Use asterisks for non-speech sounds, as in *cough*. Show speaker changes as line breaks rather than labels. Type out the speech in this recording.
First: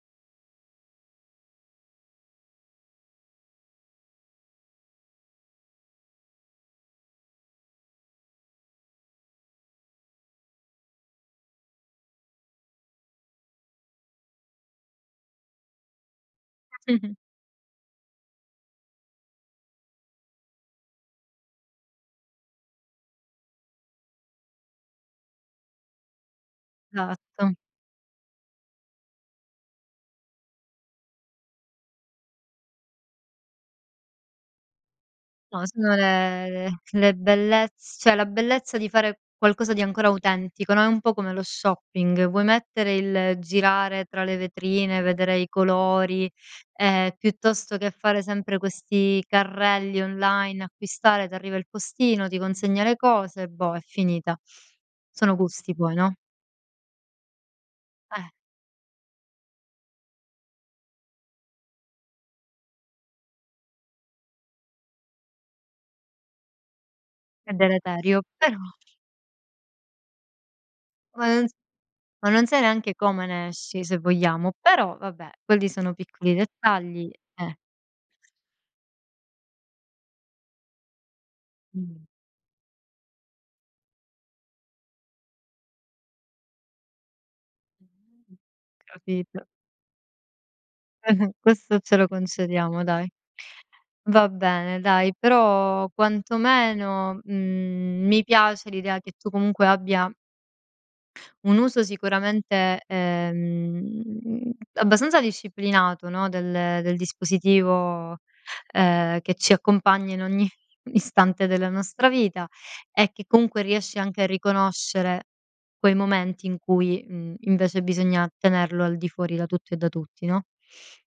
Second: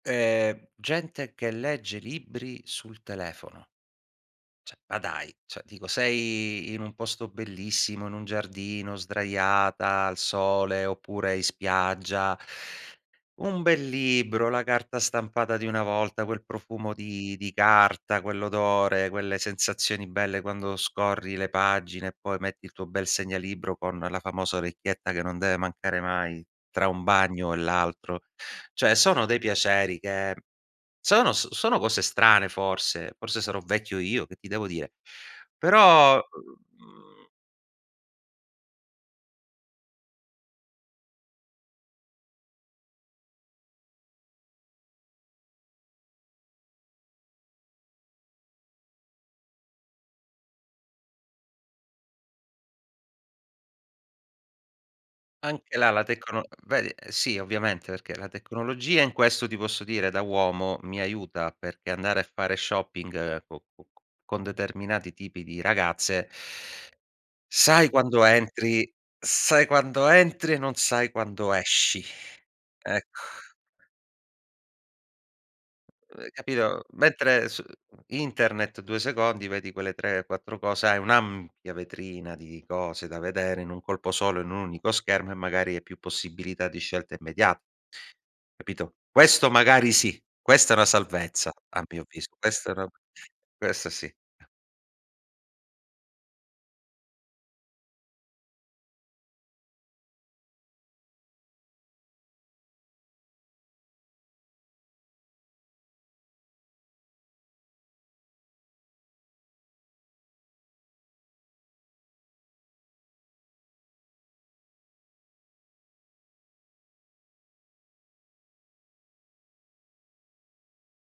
Ehm, gente che legge libri sul telefono. Cioè ma dai, cioè dico sei in un posto bellissimo, in un giardino sdraiata al sole, oppure in spiaggia un bel libro, la carta stampata di una volta, quel profumo
*chuckles*
di di carta, quell'odore, quelle sensazioni belle quando scorri le pagine, e poi metti il tuo bel segnalibro con la famosa orecchietta che non deve mancare mai, tra un
satto.
bagno e l'altro. Cioè sono dei piaceri che sono s sono cose strane forse, forse sarò vecchio io, che ti devo dire?
No, sono
Però,
le
mhmm
le bellezz cioè la bellezza di fare qualcosa di ancora autentico, no, è un po' come lo shopping, vuoi mettere il girare tra le vetrine, vedere i colori, ehm, piuttosto che fare sempre questi carrelli online, acquistare, t'arriva il postino, ti consegna le cose, boh, è finita. Sono
Anche
gusti
la
poi,
la
no?
tecno vedi? Sì ovviamente, perché la
Eh.
tecnologia in questo, ti posso dire, da uomo mi aiuta perché andare a fare shopping co co con determinati tipi di ragazze
È
sai
deleterio,
quando
però
entri sai quando entri, e non sai
Ma non s
quando esci.
ma non sai neanche
Ecc
come ne esci, se vogliamo, però vabbè, quelli sono
Ehm,
piccoli
capito
dettagli,
mentre
eh.
s internet 2 secondi vedi quelle 3, 4 cose, hai un'ampia
Mh.
vetrina di cose da vedere in un colpo solo, in un unico schermo e magari hai più possibilità di scelta immediata.
Mh, mh,
Capito?
Capito.
Questo magari sì, questa è una
*giggles*
salvezza
Questo
a
ce
mio
lo
avviso, questa è
concediamo,
una
dai.
questa sì.
Va bene dai, però quantomeno, mhmm, mi piace l'idea che tu comunque abbia un uso sicuramente, ehm, abbastanza disciplinato, no, del del dispositivo, ehm, che ci accompagna in ogni istante della nostra vita, e che comunque riesci anche a riconoscere quei momenti in cui, mhmm, invece bisogna tenerlo al di fuori da tutto e da tutti, no?